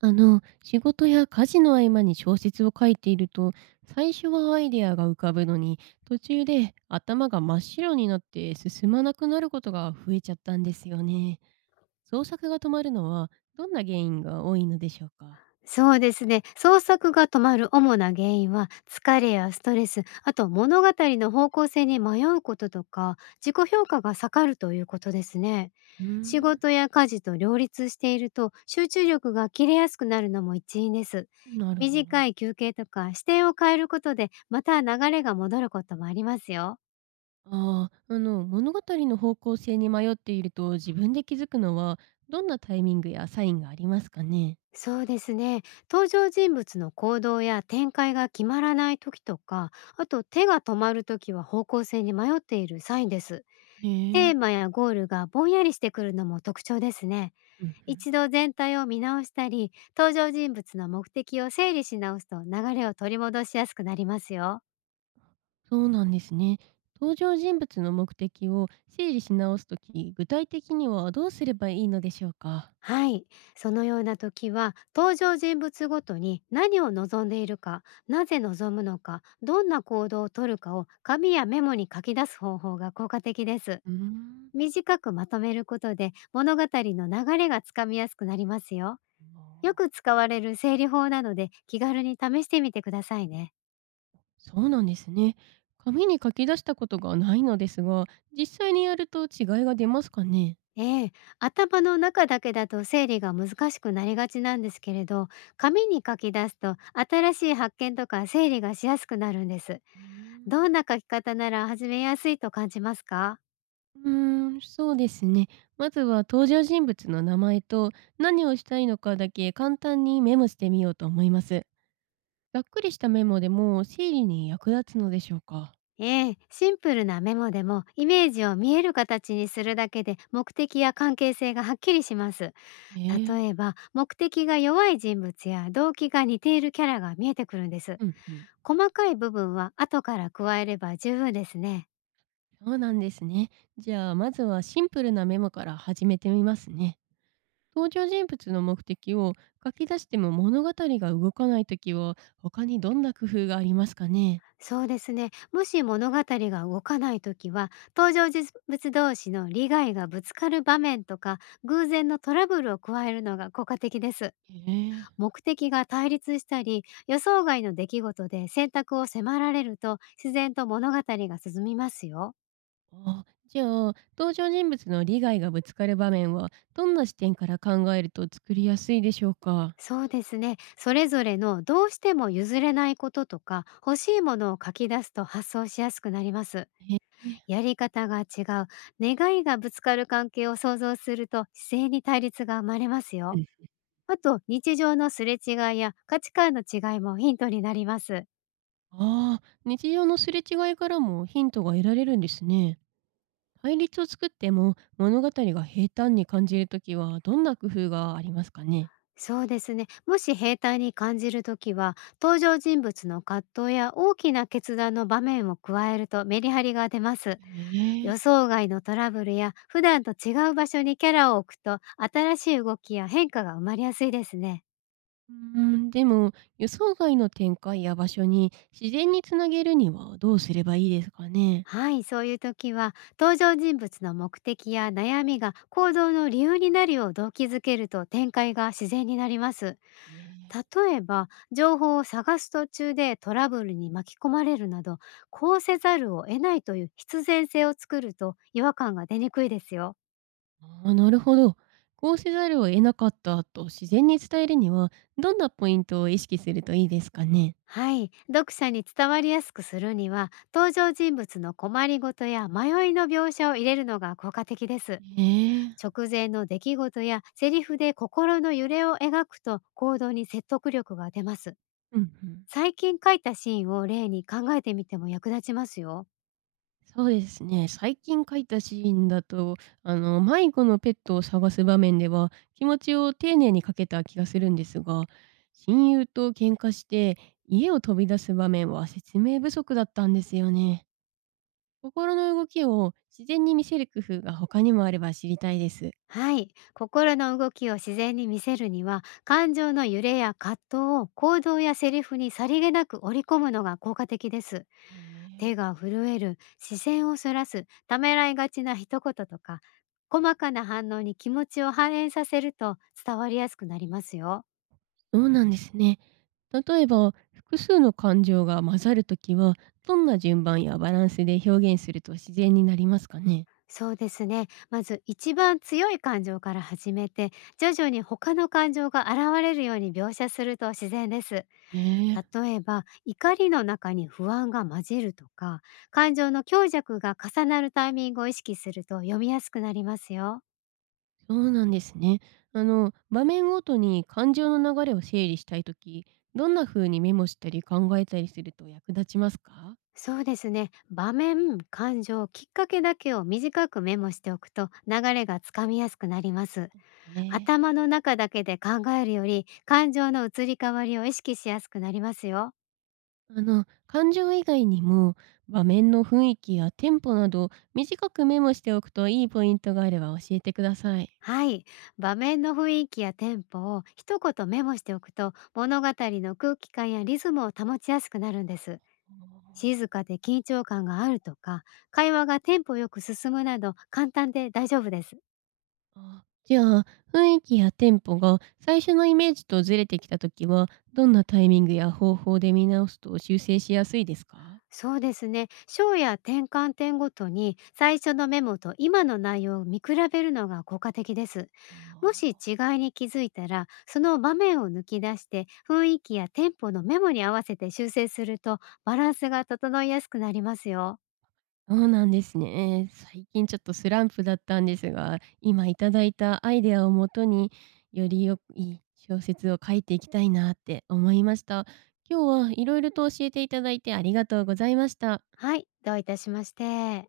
仕事や家事の合間に小説を書いていると、最初はアイデアが浮かぶのに、途中で頭が真っ白になって進まなくなることが増えちゃったんですよね。創作が止まるのはどんな原因が多いのでしょうか？そうですね。創作が止まる主な原因は、疲れやストレス、あと物語の方向性に迷うこととか、自己評価が下がるということですね。うー仕ん。事や家事と両立していると、集中力が切れやすくなるのも一因です。なるほど。短い休憩とか視点を変えることで、また流れが戻ることもありますよ。ああ、物語の方向性に迷っていると自分で気づくのは、どんなタイミングやサインがありますかね？そうですね、登場人物の行動や展開が決まらない時とか、あと手が止まる時は方向性に迷っているサインです。へテえ。ーマやゴールがぼんやりしてくるのも特徴ですね。うんうん。一度全体を見直したり、登場人物の目的を整理し直すと流れを取り戻しやすくなりますよ。そうなんですね。登場人物の目的を整理し直すとき、具体的にはどうすればいいのでしょうか。はい。そのような時は、登場人物ごとに何を望んでいるか、なぜ望むのか、どんな行動をとるかを紙やメモに書き出す方法が効果的です。うーん。短くまとめることで物語の流れがつかみやすくなりますよ。あ、よく使われる整理法なので気軽に試してみてくださいね。そうなんですね。紙に書き出したことがないのですが、実際にやると違いが出ますかね。ええ、頭の中だけだと整理が難しくなりがちなんですけれど、紙に書き出すと新しい発見とか整理がしやすくなるんです。ーどんな書き方なら始めやすいと感じますか？うーんうーん、そうですね。まずは登場人物の名前と何をしたいのかだけ簡単にメモしてみようと思います。ざっくりしたメモでも整理に役立つのでしょうか。ええ、シンプルなメモでもイメージを見える形にするだけで目的や関係性がはっきりします。ええ。例えば目的が弱い人物や動機が似ているキャラが見えてくるんです。うんうん。細かい部分は後から加えれば十分ですね。そうなんですね。じゃあまずはシンプルなメモから始めてみますね。登場人物の目的を書き出しても物語が動かないときは他にどんな工夫がありますかね？そうですね。もし物語が動かないときは、登場人物同士の利害がぶつかる場面とか、偶然のトラブルを加えるのが効果的です。ええ。目的が対立したり予想外の出来事で選択を迫られると自然と物語が進みますよ。あ、じゃあ登場人物の利害がぶつかる場面はどんな視点から考えると作りやすいでしょうか？そうですね、それぞれのどうしても譲れないこととか欲しいものを書き出すと発想しやすくなります。やり方が違う、願いがぶつかる関係を想像すると自然に対立が生まれますえよ。ー、あと日常のすれ違いや価値観の違いもヒントになります。ああー、日常のすれ違いからもヒントが得られるんですね。対立を作っても物語が平坦に感じるときはどんな工夫がありますかね？そうですね。もし兵隊に感じるときは、登場人物の葛藤や大きな決断の場面を加えるとメリハリが出ます。え予え。想外のトラブルや普段と違う場所にキャラを置くと、新しい動きや変化が生まれやすいですね。でも予想外の展開や場所に自然につなげるにはどうすればいいですかね？はい、そういう時は登場人物の目的や悩みが行動の理由になるよう動機づけると展開が自然になります。ええ。例えば情報を探す途中でトラブルに巻き込まれるなど、こうせざるを得ないという必然性を作ると違和感が出にくいですよ。ああ、なるほど。こうせざるを得なかったと自然に伝えるにはどんなポイントを意識するといいですかね？はい、読者に伝わりやすくするには登場人物の困りごとや迷いの描写を入れるのが効果的です。ええ。直前の出来事やセリフで心の揺れを描くと行動に説得力が出ます。うんうん。最近書いたシーンを例に考えてみても役立ちますよ。そうですね。最近描いたシーンだと、迷子のペットを探す場面では、気持ちを丁寧にかけた気がするんですが、親友と喧嘩して、家を飛び出す場面は説明不足だったんですよね。心の動きを自然に見せる工夫が他にもあれば知りたいです。はい。心の動きを自然に見せるには、感情の揺れや葛藤を行動やセリフにさりげなく織り込むのが効果的です。え手ーが震える、視線をそらす、ためらいがちな一言とか、細かな反応に気持ちを反映させると伝わりやすくなりますよ。そうなんですね。例えば、複数の感情が混ざるときは、どんな順番やバランスで表現すると自然になりますかね。そうですね。まず一番強い感情から始めて、徐々に他の感情が現れるように描写すると自然です。ええ。例えば怒りの中に不安が混じるとか、感情の強弱が重なるタイミングを意識すると読みやすくなりますよ。そうなんですね。場面ごとに感情の流れを整理したいとき、どんな風にメモしたり考えたりすると役立ちますか？そうですね、場面感情きっかけだけを短くメモしておくと流れがつかみやすくなります。ええ。頭の中だけで考えるより感情の移り変わりを意識しやすくなりますよ。感情以外にも場面の雰囲気やテンポなど短くメモしておくといいポイントがあれば教えてください。はい、場面の雰囲気やテンポを一言メモしておくと物語の空気感やリズムを保ちやすくなるんです。あ、静かで緊張感があるとか、会話がテンポよく進むなど簡単で大丈夫です。じゃあ雰囲気やテンポが最初のイメージとずれてきた時はどんなタイミングや方法で見直すと修正しやすいですか？そうですね、章や転換点ごとに最初のメモと今の内容を見比べるのが効果的です。あもし違いー、に気づいたらその場面を抜き出して雰囲気やテンポのメモに合わせて修正するとバランスが整いやすくなりますよ。そうなんですね。最近ちょっとスランプだったんですが、今いただいたアイデアをもとに、よりよいい小説を書いていきたいなって思いました。今日はいろいろと教えていただいてありがとうございました。はい、どういたしまして。